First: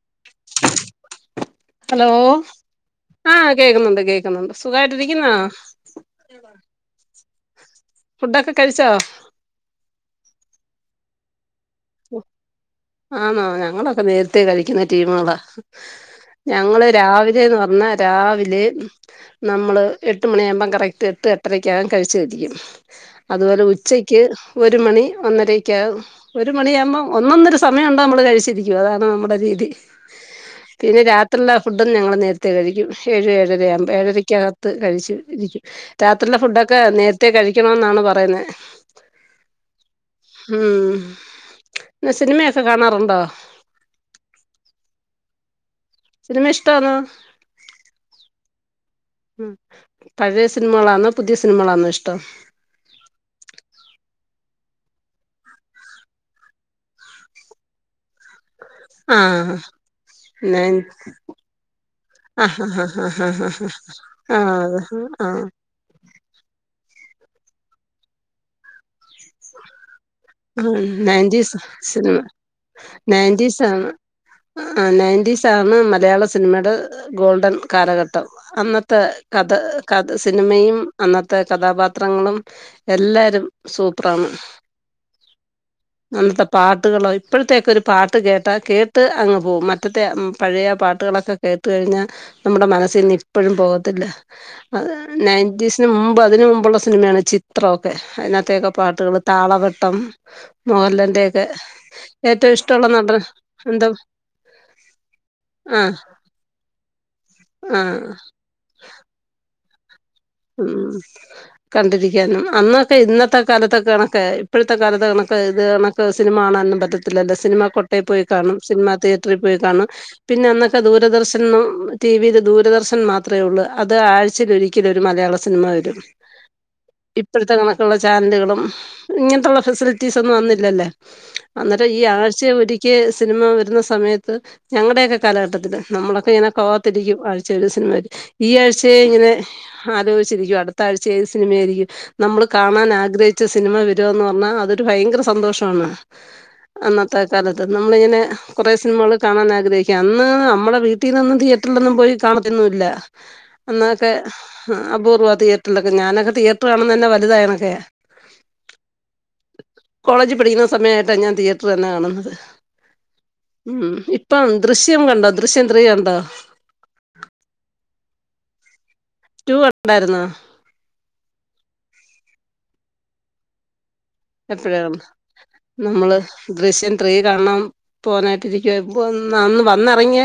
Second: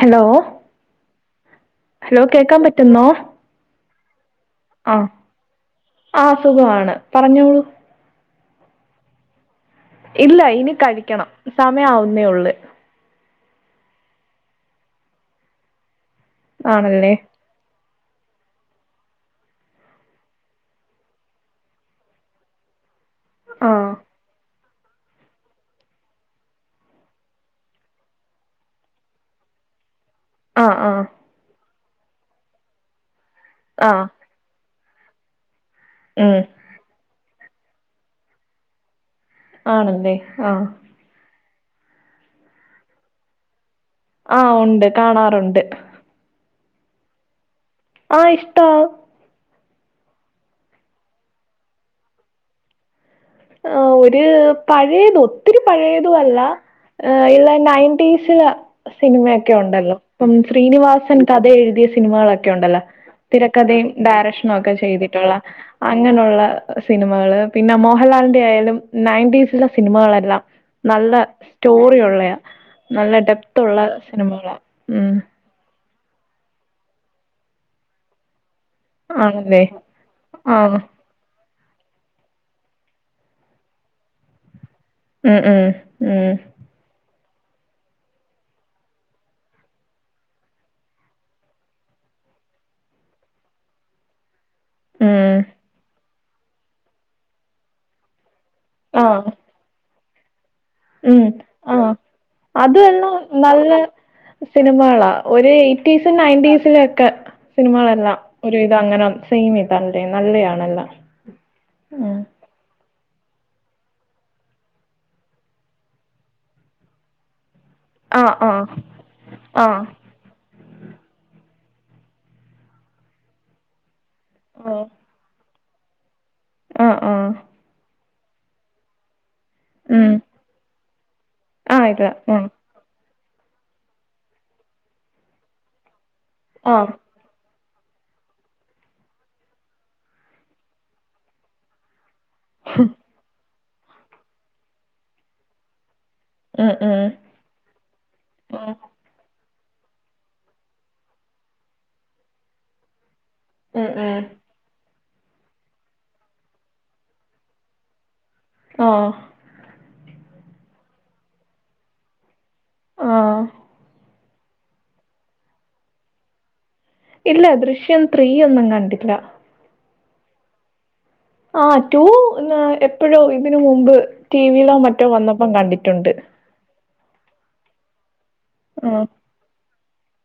Hello hello കേക്കാൻ പറ്റുന്നോ ആ കേക്കുന്നുണ്ട് കേക്കുന്നുണ്ട് ആഹ് സുഖായിട്ടിരിക്കുന്ന ആഹ് സുഖമാണ് പറഞ്ഞോളൂ ഫുഡൊക്കെ കഴിച്ചോ ഇല്ല ഇനി കഴിക്കണം സമയവുന്നേ ഉള്ള് പ്പ നേര്ത്തെ കഴിക്കുന്ന ടീമുകളാ ഞങ്ങള് ആണല്ലേ രാവിലെന്ന് പർഞ്ഞ രാവിലെ നമ്മള് എട്ട് അതുപോലെ ആഹ് ഉച്ചക്ക് ഒരു മണി ഒന്നരയ്ക്കകും ഒരു ഒരു മണിയാകുമ്പോ ഒന്നൊന്നൊരു സമയമ ഉണ്ടോ നമ്മൾ കഴിച്ചിരിക്കും അതാണ് നമ്മുടെ രീതി ആഹ് പിന്നെ ആഹ് രാത്രില് അ ഫുഡും ഞങ്ങള് നേരത്തെ കഴിക്കും ഴ് ഏഴരയാഉമ്പോ ആഹ് ഏഴരക്കാ ത്ത് കഴിച്ചു ഇരിക്കും രാത്രിയിലെ ഉം ഫുഡൊക്കെ നേരത്തെ കഴി ക്ക്യണംന്നാണ് പറയുന്നേ ആണല്ലേ ആഹ് ന്ന സിൻമയൊക്കെ കാണാറുണ്ടോ? ആഹ് ഉണ്ട് കാണാറുണ്ട് ന്ന്നെ ഇഷ്ട്ടാന്നോ ആഹ് ഇഷ്ടോ പഴയ സിനിമകളാന്നോ പുതിയ സിനിമകളാന്നോ ഇഷ്ടം? ആ ഒരു പഴയത് ഒത്തിരി പഴയതു അല്ല ഏ ഇല്ല നയൻറ്റിസില് സിനിമേക്കെ ആഹ് ഉണ്ടല്ലോ ഇപ്പം നയൻ ശ്രീനിവാസൻ കഥ എഴുതിയ സിനിമകളൊക്കെ ആഹ് ഉണ്ടല്ലോ ആഹ് ആഹ് തിരക്കഥയും ആഹ് ആഹ് ഡയറക്ഷനും ഒക്കെ ആഹ് ആഹ് ചെയ്തിട്ടുള്ള ആഹ് അങ്ങനുള്ള സിനിമകള് പിന്നെ മോ ഹൽലാലിനന്റെ ഏയാലും നയൻറ്റീസിലെ സിനിമകളല്ലാം ആഹ് നല്ല നയൻറ്റീസ് സ്റ്റോറി സിനിമ ഉള്ളയ നല്ല ഡെപ്ത്തുള്ള നയൻറ്റീസാണ് സിനിമകളാ ആഹ് ഉം നയൻറ്റീസാണ് മലയാള സിനിമയുടെ ഗോൾഡൻ കാലഘട്ടം. അന്നത്തെ കഥ ആണല്ലേ കഥ സിനിമയും ആഹ് അന്നത്തെ കഥാപാത്രങ്ങളും എല്ലാരും സൂ പ്രാണ്. ഉം ഉം ഉം ഇപ്പോഴത്തേക്കൊരു പാട്ട് കേട്ടാ കേട്ട് അങ്ങ് പോവും മറ്റത്തെ പഴയേ പാട്ടുകളൊക്കെ കേട്ട് കഴിഞ്ഞാ നമ്മുടെ മനസ്സിന്ന് ഇപ്പോഴും പോകത്തില്ല. ആഹ് ഉം നയൻ്റീസിന് മു മ്പും അതിന് മുമ്പുള്ള സിനിമയാണ് ചിത്രൊക്കെ അയിനകത്തേ പാട്ടുകൾ താളവട്ടം. ഉ മോഹൻലാലിൻ്റെയൊക്കെ ആഹ് ഏറ്റവും ഇഷ്ടമുള്ള അതെല്ലാം നടൻ നല്ല എന്താ സിനിമകളാ ഒരു ആ എയ്റ്റീസ് നയൻ്റീസിലൊക്കെ ആ സിനിമകളല്ലാം ഒരുവിത അങ്ങനെ സിനിമയാ ഉം ഉം കണ്ടിരിക്കാനും അന്ന് പ്പെ ഇന്നത്തെ കാലത്തൊക്കെ കണക്കെ ഇപ്പഴത്തെ കാലത്ത് കണക്ക് ഇത് കണക്ക് സിനിമ കാണാനും പറ്റത്തില്ലല്ലോ സിനിമ കൊട്ടേ പോയി ആഹ് കാണും ആഹ് സിനിമാ തിയേറ്ററി പോയി ആഹ് കാണും പിന്നെ അന്ന് ക്കെ ദൂരദർശൻ ന്നോ ടി വി ല് ദൂരദർശൻ മാത്രേ ഒള്ളൂ അ ത് ആഹ് ആഴ്ചയിലൊരിക്കെലൊ സിനിമ വരും ആഹ് ആഹ് ഇപ്പഴത്തെ കണക്കുള്ള ചാന്തുകളും ഇങ്ങന [unintelligible] ഉം ഫെസിലിറ്റീസ് ഒന്നും അന്നില്ലല്ലേ ആഹ് അന്നേരം ഈ ഇതാ ഉം ആഴ്ച്ചേ ഒരിക്കെ സിനിമ വരുന്ന സമയത്ത് ഞങ്ങടേക്കെ കാലഘട്ടത്തില് നമ്മളക്ക ഇങ്ങനെ ആഹ് കാത്തിരിക്കും ചെല സിന്മേരും ഈ ആഴ്ചേ ഇങ്ങനെ ആലോചിച്ചിരിക്കും അടുത്ത ആഴ്ച ഏത് സിനിമ ആയിരിക്കും, നമ്മള് കാണാൻ ആഗ്രഹിച്ച സിനിമ വെര്വാന്ന് പറഞ്ഞാ അതൊരു ഭയങ്കര സന്തോഷമാണ് ഉം ഉം അന്നത്തെ കാലത്ത് നമ്മളിങ്ങനെ ഉം കുറേ സിനിമകൾ കാണാൻ ആഗ്രഹിക്ക അന്ന് നമ്മുടെ വീട്ടിന്നൊന്നും തിയേറ്ററിലൊന്നും പോയി കാണതോന്നൂല്ല. ഉം അന്നൊക്കെ ഉം അപൂർവ്വം തിയേറ്ററിലൊക്കെ ഞാനൊക്കെ തിയേറ്റർ കാണ്ന്ന തന്നെ വലുതായനക്കെയാ. ആഹ് കോളേജീ പഠിക്കുന്ന സമയായിട്ടാ ഞാൻ തിയേറ്റർ തന്നെ കാണുന്നത്. ആഹ് ഉം ഇപ്പം ദൃശ്യം കണ്ടോ ദൃശ്യം ത്രീ കണ്ടോ? ഇല്ല ദൃശ്യം ത്രീ ഒന്നും കണ്ടില്ല. ടു കണ്ടായിരുന്നോ ആ റ്റു ന്നാ എപ്പോഴോ ഇതിന് മുമ്പ് ടി വിയിലോ എപ്പോഴാണ് മറ്റോ വന്നപ്പം കണ്ടിട്ടുണ്ട് നമ്മള് ദൃശ്യം ത്രീ കാണാം ആഹ് പോവാനായിട്ടിരിക്കുവാര്ന്നു അന്ന് വ ന്നറങ്ങിയെ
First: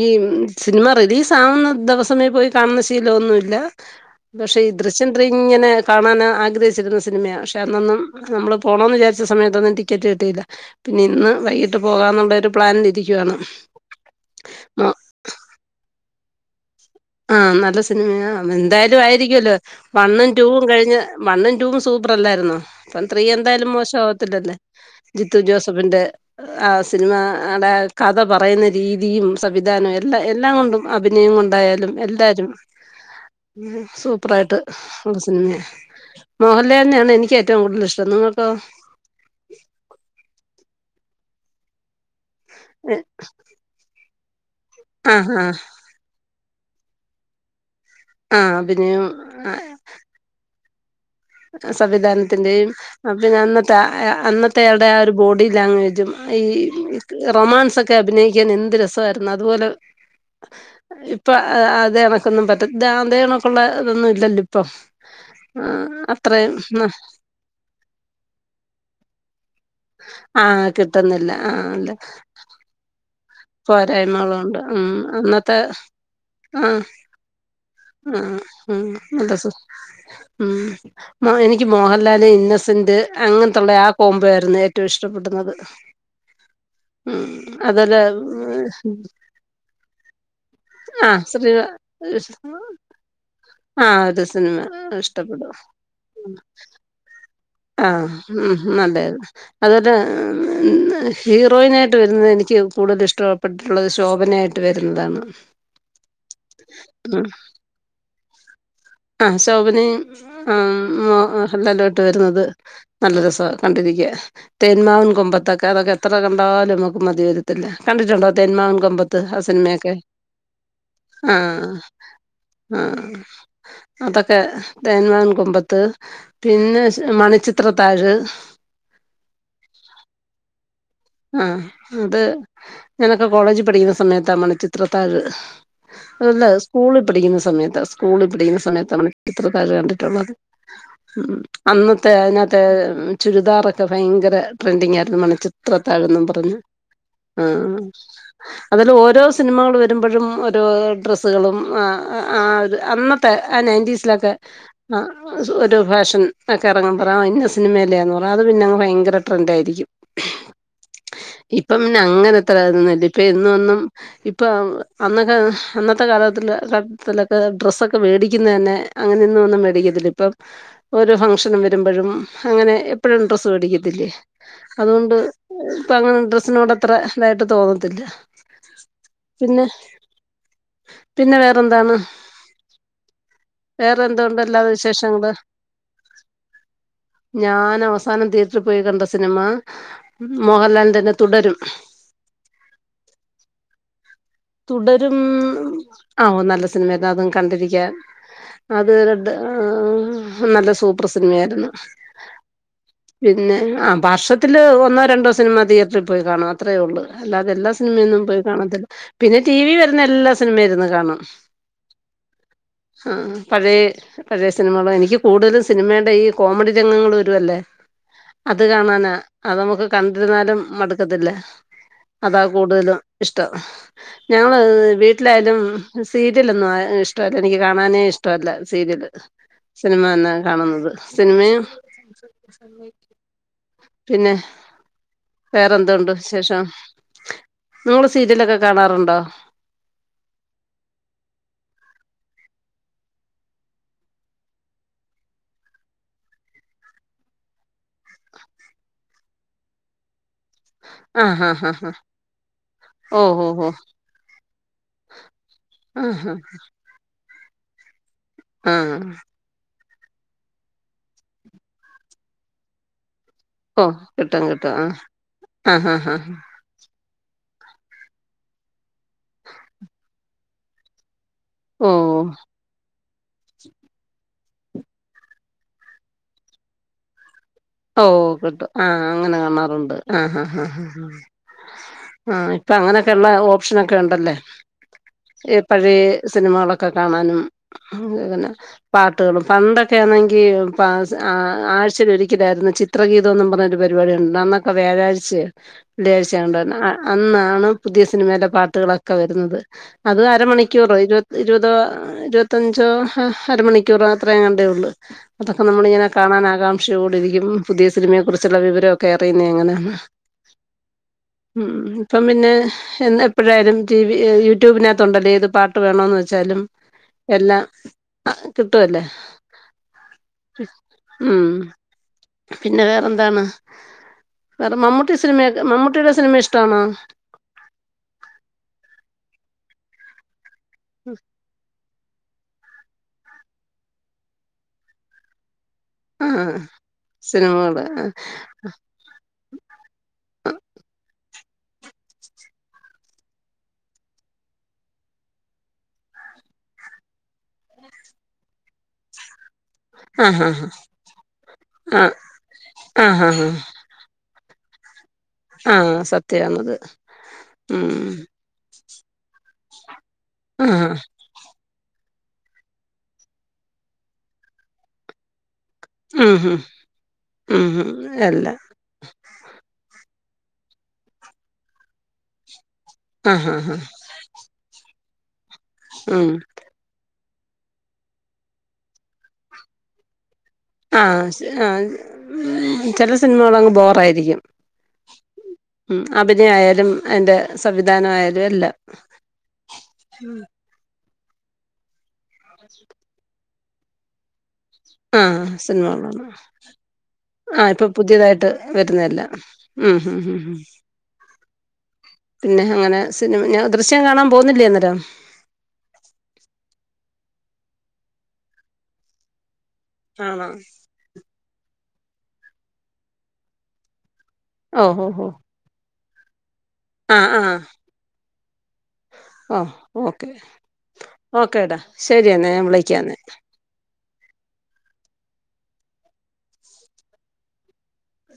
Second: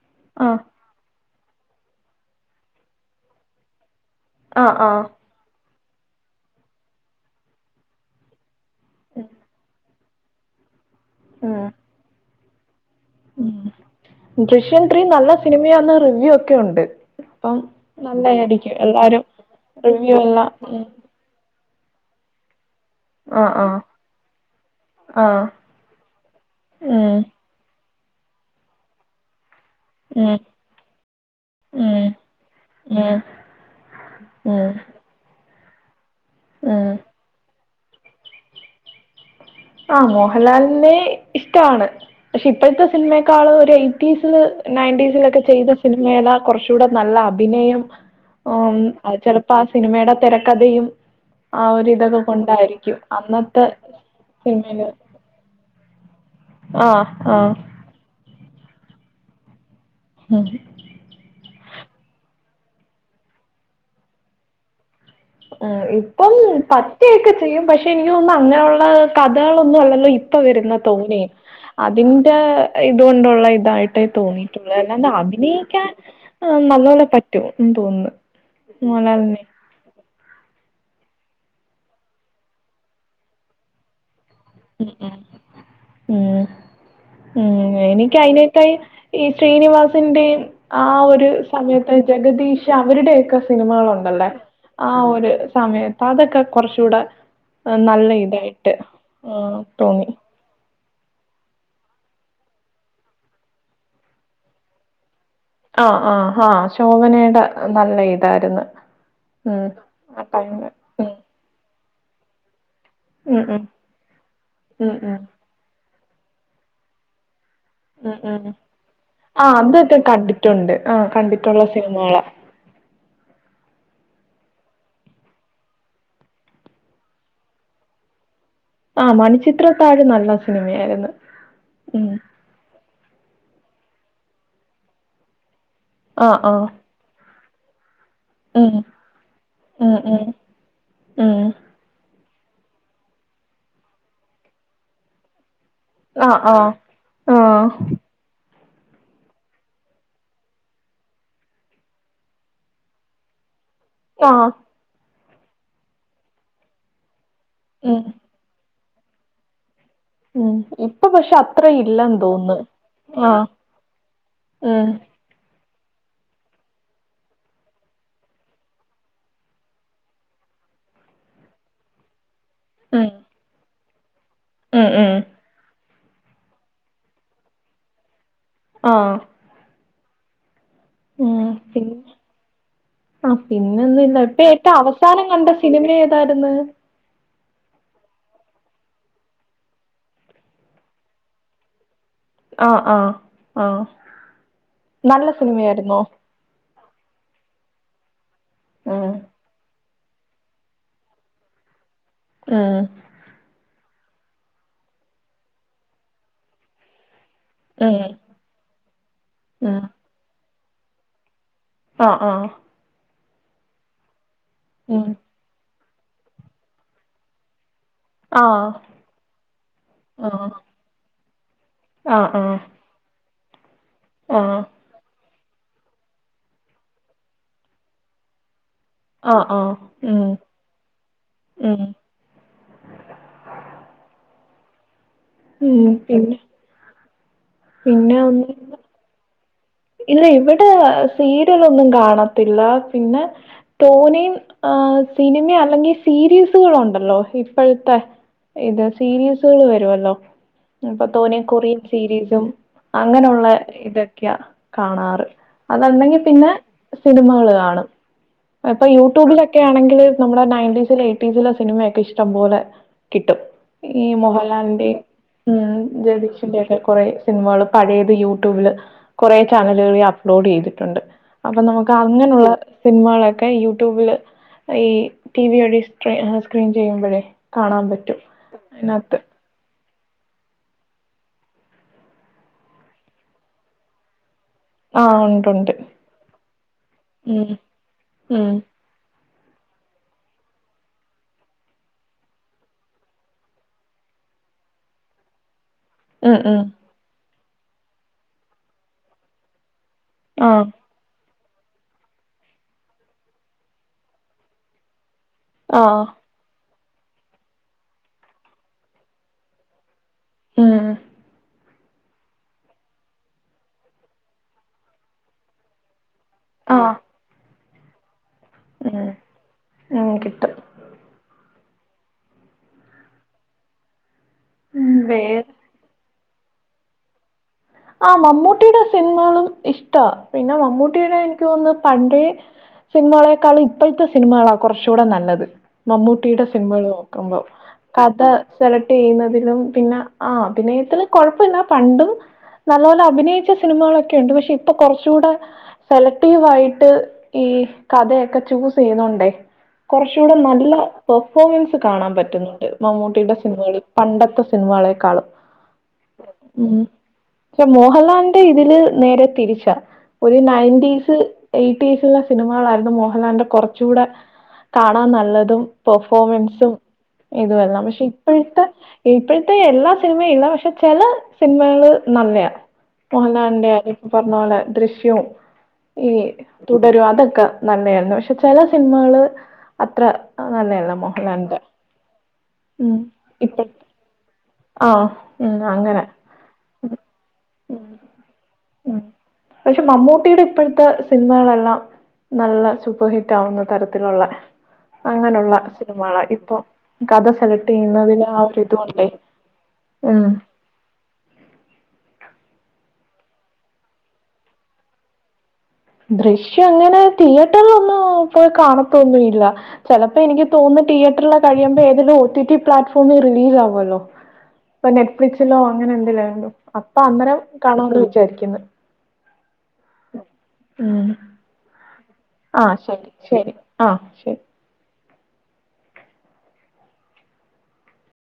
ഈ ആഹ് സിനിമ റിലീസ് ആവുന്ന ദിവസമേ പോയി കാണുന്ന ശീലൊന്നുല്ല പക്ഷെ ഈ ആഹ് ആഹ് ദൃശ്യത്രീ ഇങ്ങനെ കാണാൻ ആഗ്രഹിച്ചിരുന്ന സിനിമയാ പക്ഷേ അന്നോന്നും നമ്മള് പോണൊന്ന് വിചാച്ച സമയതോന്നു ട്ടി ടിക്കറ്റ് കിട്ടിയില്ല പിന്നെ ഇന്ന് വൈകിട്ട് പോകാ ന്നുള്ളൊരു പ്ലാൻലിരി ഉം ദൃശ്യം ത്രീ നല്ല സിനിമയാന്ന് റിവ്യൂ ഒക്കെ ഉണ്ട്. ആ അപ്പം നല്ല സിനിമയാ നല്ലയായിരിക്കും എന്തായാലും എല്ലാരും ആയിരികുവല്ലോ റിവ്യൂ വണ്ണും എല്ലാം റ്റുവും ഉം കഴിഞ്ഞ് വണ്ണും റ്റു വും സൂപ്പറല്ലായിരുന്നോ അപ്പം ത്രീ ആഹ് എന്തായാലും ആഹ് മോശ ആവത്തില്ലല്ലേ ജിത്തു ആഹ് ജോസഫിന്റെ ആ ഉം സിനിമാടെ കഥ പറയുന്ന രീതിയും. സവിധാനം എല്ലാം ഉം എല്ലാം കൊണ്ടും അഭിനയം കൊണ്ടായാലും ഉം എല്ലാരും ഉം സൂപ്പറായിട്ട് ഉം ഒര് സിൻമയാ. ഉം മോഹൻലാൽനെയാണ് എനിക്കേ റ്റവും കൂടുതല് ഷ്ടം നിങ്ങക്കോ? ആഹ് മോഹൻലാലിനെ ഇഷ്ടാണ് പക്ഷെ ഇപ്പോഴത്തെ സിനിമേക്കാളും ഒര [unintelligible] നയന്റി സ് ആഹ് ആഹ് ലൊക്കെ ചെയ്ത സിനിമേലൊ കുറച്ചുടെ നല്ല അഭിനയം ആഹ് ഓം അഹ് അഭിനയം ചെലപ്പോ ആ സിനിമയുടെ തെര കഥയും സംവിധാനത്തിന്റെയും അ പിന്നെ അന്നത്തെ അ എ അന്നത് തെഎൾടെ സിനിമയില് ആ ഒരു ബോഡി ലാംഗ്വേജും ഈ ആഹ് ആഹ് റൊമാൻസ് ഒക്കെ അഭിനയി പിക്കാൻ എന്ത് രസയിരുന്നു അതുപോലെ ഇപ്പൊ അ അത് തെനക്കൊന്നും പറ്റ ഇത അതേ കണക്കുള്ള ഇതൊന്ന ഇല്ലോ ഇപ്പൊ ആ അപ് പ്പം പറ്റിയൊക്കെ ചെയ്യും പക്ഷെ എനിക്ക് തോന്നുന്നു അങ്ങനെയുള്ള കഥകളൊന്നും അല്ലല്ലോ ഇപ്പ ആ വരുന്ന തോനേം. കിട്ടുന്നില്ല ആ അല്ല അതിന്റെ ഇതുകൊണ്ടുള് തായിട്ടായിട്ടേ പോരായ്മകളുണ്ട് തോന്നിയിട്ടുള്ളൂ ഉം അല്ലാണ്ട് അന്നത്തെ അഭിനയിക്കാൻ ആ നല്ലോലെ പറ്റൂഉം തോന്ന മോൽലാൽനെ മലാലെ ഉംമാ എനിക്ക് മോഹൻലാല് ഇന്നസെന്റ് അങ്ങൻത്തുള്ള ആ കൊമ്പോയാ രുന്നു ഏറ്റവും ഇഷ്ടപ്പെടുന്നത് ഉം ഉം എനിക്ക് അയിന് ക്ക ഈ ഈ ശ്രീനിവാസന്റെയും ആ ഒരു സമയത്ത് ജഗദീഷ് അവരുടെയൊക്കെ ആഹ് ഒരു സിനിമകളുണ്ടല്ലേ സിനിമ ആ ഒരു ഇഷ്ടപ്പെടും സമയത്ത് അതൊക്കെ കുറചൂടെ ആഹ് ഉം ഉം അതെ ആഹ് അവര്ടെ തോന്നി [unintelligible] ഹെ ഹീറോയിനായിട്ട് വരുന്നത് എനിക്ക് കൂടുതലും ഇഷ്ടപ്പെട്ടിട്ടുള്ളത് ശോഭനയായിട്ട് വരുന്നതാണ് ആആഹ് ഹാ ശോഭനയുടെ നല്ല ഇത് തായിരുന്നു അ ശോഭനേ ആ മോഹൻലാലു ആയ് ട്ട് വരുന്നത് നല്ല ഉം രസവാ ഉം കണ്ടിരിക്കാൻ ഉം തേന്മാവിൻ ഉം കൊമ്പത്ത് അഒക്കെ എത്ര കണ്ടാാലും നമുക്ക് മതി വരി ത്തില്ല ഉം കണ്ടിട്ടുണ്ടോ ഉം ഉം തേന്മാവൻ കൊമ്പത്ത് ആ ആഹ് സിനിമയൊക്കെ അതൊക്കെ കണ്ടിട്ടുണ്ട് ആഹ് അ കണ്ടിട്ടുള്ള സിനിമകളാ ആ ആ അതൊക്കെ തേന്മാവിൻ കൊമ്പത്ത് പിന്നെ മണിച്ചിത്രത്താഴ് ആ മണിചിത്രത്താഴ് നല്ല സിനിമയായിര് ആഹ് അത് ഞാനൊക്കെ കോളേജ് പഠിക്ക്ന്ന സമയത്താ മണിച്ചിത്രത്താഴ് ആഹ് അതല്ല ആഹ് സ്കൂളിൽ പഠിക്ക്ന്ന സമ സമയത്താ സ്കൂളി പഠിക്ക്ന്ന ഉം സമയത്താ മണിച്ചിത്രത്താഴ് ഉം ഉം കണ്ടിട്ടുള്ളത്. ഉം അന്നത്തെ അയിന മ് ചുരിദാറൊക്കെ ഭയങ്കര ട്രെൻഡിങ് ആയ്രുന്നു മണിചി ത്രത്താഴെന്നും ആഹ് പറഞ്ഞ് ആഹ് അഹ് ആഹ്. അതിൽ ഓരോ സിനിമകള് വര് മ്പഴും ഓരോ ഡ്രെസ്സ്കളും ആ ആ ഒര് അന്നത്തെ അ നയൻ്റീസിലൊക്കെ ആഹ് അ ഒരു ഫാഷൻ ഒക്കെ ഇറങ്ങുമ്പറ ഇന്ന ഉം സിനമല്ലേന്ന്പറ അത് പിന്നെ ഭയ ങ്കര ട്രെൻഡായിരിക്കും ഉം ഇപ്പൊ പക്ഷെ അത്ര ഇപ്പ പിന്നെ ഇല്ലെന്ന് അങ്ങനെ തോന്നുന്നു എത്രായിന്ന ഇപ്പൊ ആഹ് എന്നും എന്നും ഇപ്പൊ ഉം അന്നൊക്കെ അന്നത്തെ കാലത്തി കാലത്തിലൊക്കെ ഡ്രസ്സൊക്കെ മേടിക്കുന്നന്നെ അങ്ങനെയൊന്നും ഒന്നും മേടിക്കത്തില്ല ഇപ്പം ഓരോ ഫംഗ്ഷനും വരുമ്പോഴും അങ്ങനെ ഉം എപ്പോഴും ഡ്രസ്സ് മേടിക്കും ഉം അതുകൊണ്ട് ഉം ഇപ്പ അങ്ങനെ ഡ്രസ്സിനോട് അത്ര ഇതായിട്ട് തോന്നത്തില്ല. ആഹ് പിന്നെ പിന്നെ ഉം പി വേറെന്താണ് ആ വേറെ പിന്നൊന്നും ഇല്ലാ ഇപ്പ എന്തുണ്ട് അല്ലാതെ ഏറ്റവും അവസാനം വിശേഷങ്ങള് കണ്ട സിനിമ ഏതായിരുന്ന് ഞാൻ അവസാനം തിയറ്ററിൽ പോയി കണ്ട സിനിമ മോഹൻലാൽൻ്റെന്നെ തുടരും ആഹ് ആഹ് ആഹ് തുടരും നല്ല സിനിമയായിരുന്നോ ആ നല്ല സിനിമ ആണ് അതും കണ്ടിരിക് ക്കാൻ അത് ഉം ആ നല്ല സൂപ്പർ സിനിമയായിരുന്നു. ഉം പിന്നെ ആ വർഷത്തില് ഒന്നോ രണ്ടോ സിനിമ തിയറ്ററിൽ പോയി കാണും അത്രേ ഒള്ളൂ അല്ലാതെല്ലാ ഉം സിനിമയൊന്നും പോയി കാണത്തില്ല പിന്നെ ടി വി ഉം വരുന്ന എല്ലാം സിനിമ ഇരുന്ന് കാണും ആഹ് ആഹ് ആഹ് പഴയ പഴയ സിനിമകള ഉം എനിക് കൂടുതലും സിനിമയുടെ ഈ കോമഡി രംഗങ്ങൾ വരുവല്ലേ അത് ആഹ് കാണാനാ അത് നമുക്ക് ആഹ് കണ്ടിരുന്നാലും മടുക്കത്തില്ല ആഹ് അതാ ആഹ് കൂടുതലും ഇഷ്ടം ഞാൻ വെ ആഹ് വീ ട്ട് ലായാലും സീരിലൊന്നും ഇഷ്ട്ടോല്ല എനിക്ക് കാണാനേ ഇഷ്ട്ടോല്ല സീരിയല് ആഹ് ആഹ് സിനിമ ഉം തന്നാണ് കാണുന്നത് സിനിമയും ഉം പിന്നെ ഉം വേറെന്തുണ്ട് പിന്നെ വിശേഷം? പിന്നെ ഒന്ന് തുണ്ടോ ഇല്ല ഇവിടെ സീരിയലൊന്നും കാണത്തില്ല പിന്നെ തോനിം ആ സിനിമ അല്ലെങ്കിൽ സീരീസുകളു ണ്ടല്ലോ ഇപ്പഴത്തെ ഇത് സീരീസുകൾ വരോല്ലോ ഇപ്പൊ ആഹ് തോനി ഹാ ഹാ കൊറിയൻ ഹാ സീരീസും ഓഹ് അങ്ങനെയുള്ള ഹോ ഹോ ഇതൊക്കെയാ ണാറ് ആഹ് അതല്ലെങ്ങി ഹാ പിന്നെ സിനിമ അത്കാണും ഇപ്പൊ ആഹ് യൂട്യൂബിലൊക്കെ ആണെ ല് നമ്മുടെ നയന്റ്റീസിൽ എയ്റ്റീസിലോ സിനിമയൊക്കെ ഇഷ്ടം പോലെ കിട്ടും ഓഹ് ഈ കിട്ടും കിട്ടും മോഹൻലാലിന്റെ ആഹ് മ് ആഹ് ഹാ ഹാ ജഗദീഷിന്റെ ഒക്കെ കൊറേ സിനിമകള് പഴയത് യൂട്യൂബില് കൊറെ ചാനലുകളിൽ അപ്ലോഡ് ചെയ്തിട്ടുണ്ട് അപ്പൊ നമുക്ക് ഓഹ് അങ്ങനുള്ള സിനമളെ ക്കെ യൂട്യൂബില് ഈ ടി വിടി സ്ക്രീൻ ചെയ്യുമ്പഴേ കാണാൻ ഓ പറ്റും. കിട്ടും ആ അതിനകത്ത് അങ്ങനെ കാണാറുണ്ട് ആ ഹാ ഹ ഹ ഹ ആ ഇപ്പൊ അങ്ങനെയൊക്കെള്ള ഓപ്ഷനൊക്കെ ഉണ്ടല്ലേ ആഹ് ഈ ഉണ്ടുണ്ട്. പഴയെ സിനിമകളൊക്കെ കാണാനും ഉം പിന്നെ ഉം പാ പട്ടുകളും പണ്ടോക്കെ ആണെങ്കി പ ആഴ്ചലൊരി ക്ക് തായിരുന്നു ചിത്രഗീതം എന്നു പറഞ്ഞൊരു പരിപാടി ഉണ്ടർന്നു അന്നൊക്കെ വ്യാഴാഴ്ചയാ ള്ളിയായ്ച്ച ഉം ഉം ആണ്ടര്ന്ന അന്നാ ആണ് പുതിയ സിനിമയിലെ പാട്ടുകളൊക്കെ വരുന്നത് അത് ആഹ് അരമണിക്കൂറോ ഇരു ഇരുപതോ ഇരുപത്തഞ്ചോ ഹ ഹ അര മണിക്കൂറേ അത്രേങ്ങണ്ടേ ഉള്ളൂ അതൊക്കെ ആഹ് നമ്മളിങ്ങനെ കാണാനാകാം കുടിരിക്കും പുതിയ സിനിമയെ കുറിച്ചുള്ള വിവരമൊക്കെ അറിയുന്നന് അങ്ങനെ ഉം ഉ ഇപ്പം പിന്നെ എ എപ്പോഴായാലും ടി വി യൂട്യൂബിനകത്തുണ്ടല്ലേ ഏത് പാട്ട് വേണോന്ന് വച്ചാലും ആഹ് എല്ലാം ആഹ് കിട്ടുവല്ലേ ഉം ഉം കിട്ടും. ഉം പിന്നെ വേറെന്താണ് വേറെ ഉം മമ്മുട്ടി വേറെ സിനിമൊക്കെ മമ്മൂട്ടിടെ സിനിമ ഇഷ്ട്ടാണോ ആ മമ്മൂട്ടിയുടെ സിനിമകളും ഇഷ്ടാ പിന്നെ മമ്മൂട്ടി ടെ എനിക്ക് തോന്ന് പണ്ടേ സിനിമളെക്കാളും ഇപ്പൾത്തെ സിനിമകളാ കുറച്ചൂടെ നല്ലത് ആ മമ്മൂട്ടി ടെ സിനിമള് നോക്കുമ്പോ സിനിമകള് കഥ സെലക്ട് ചെയ്യുന്നതിലും പിന്നെ ആ അഭിനയത്തില് കൊഴപ്പില്ല പണ്ടും നല്ലപോലെ അഭിനയിച്ച സിനിമകളൊക്കെ ഉണ്ട് പക്ഷെ ഇപ്പൊ കുറച്ചൂടെ സെലക്റ്റീവ് ആയിട്ട് ഈ കഥയൊക്കെ ചൂസ് ചെയ്യുന്നുണ്ടേ ആ കുറച്ചുകൂടെ നല്ല പെർഫോമൻസ് ആ കാണാൻ പറ്റുന്നുണ്ട് ആ ആ മമ്മൂട്ടിയുടെ സിനിമകളിൽ പണ്ടത്തെ സിനിമളെക്കാളും ആഹ് സത്യാന്നത് മോഹൽലാലിന്റെ ഇതി തിൽ നേരെ തിരിച്ചാ ഒരു ആ നയന്റീസ് എയ് എയ്റ്റീസിലെ സിനിമകളായിരുന്നു മോഹലാലിന്റെ കുറച്ചൂടെ കാണാൻ നല്ലതും ഉം ഹും പെർഫോമൻസും ഉം ഇതുംമെല്ലാം ഹും പക്ഷെ എല്ലാം ഇപ്പൊഴ്ത്തെ ഇപ്പൊഴ്ത്തെ എല്ലാ സിനിമില്ല പക്ഷെ ചെല സിനിമള് നന്ന ആ ആ മോഹൽലാലിന്റെ ആ ഈ പറഞ്ഞോലെ ദൃശ്യം യോ ഏ ഉം തുടരും അതൊ ക്ക നല്ല ആയിരുന്നു പക്ഷെ ചെല സിനിമകള് അത്ര നല്ലയല്ല ആ മോഹൻലാലിന്റെ ആ ഉം ചെല സിനിമകള് ഇപ്പ അങ്ങ് ബോറായിരിക്കും ആഹ് ഉം മ് അങ്ങനെ അഭിനയം ആയാലും അയിന്റെ സംവിധാനം ആയാലും എല്ലാം സിനിമളെല്ലാം നല്ല സൂപ്പർ ഹിറ്റ് ആവുന്നു തരത്തിലുള്ള ആഹ അങ്ങനെയുള്ള സിനിമ സിനിമകളാ. [unintelligible] ഇപ്പൊ കഥ ആ സെലക്ട് ഇപ്പൊ ചെയ്യുന്നതില് ആ പുതിയതായിട്ട് ഒരിതുകൊണ്ടേ വരുന്നതല്ലാം മ്ം മ്മ്. മ്ം മ്ം പിന്നെ അങ്ങനെ സിനിമ ഞാൻ ദൃശ്യം കാണാൻ പോവുന്നില്ലേ അന്നെരം ദൃശ്യം അങ്ങനെ തിയേറ്ററിലൊന്നും പോയി കാണത്തൊന്നും ഇല്ല ചെലപ്പോ ആണോ എനിക്ക് തോന്ന് തിയേ ട്രറിലെ കഴിയുമ്പോ പിന്നെ ഓടിടി പ്ലാറ്റ്ഫോമില് റിലീസ് ആവല്ലോ ഓ ഇപ്പോൾ ഓ ഓ നെറ്റ്ഫ്ലിക്സിലോ അങ്ങനെ എ ല്ലാണ്ടോ അപ്പം ആഹ് അന്നെരം ആഹ് കാണാന്ന് വിചാരിക്ക്ന്ന് ഹാ ഓക്കെ ഓക്കേടാ ശരിയെന്ന ഞാൻ വിളിക്കയന്നെ ശെരി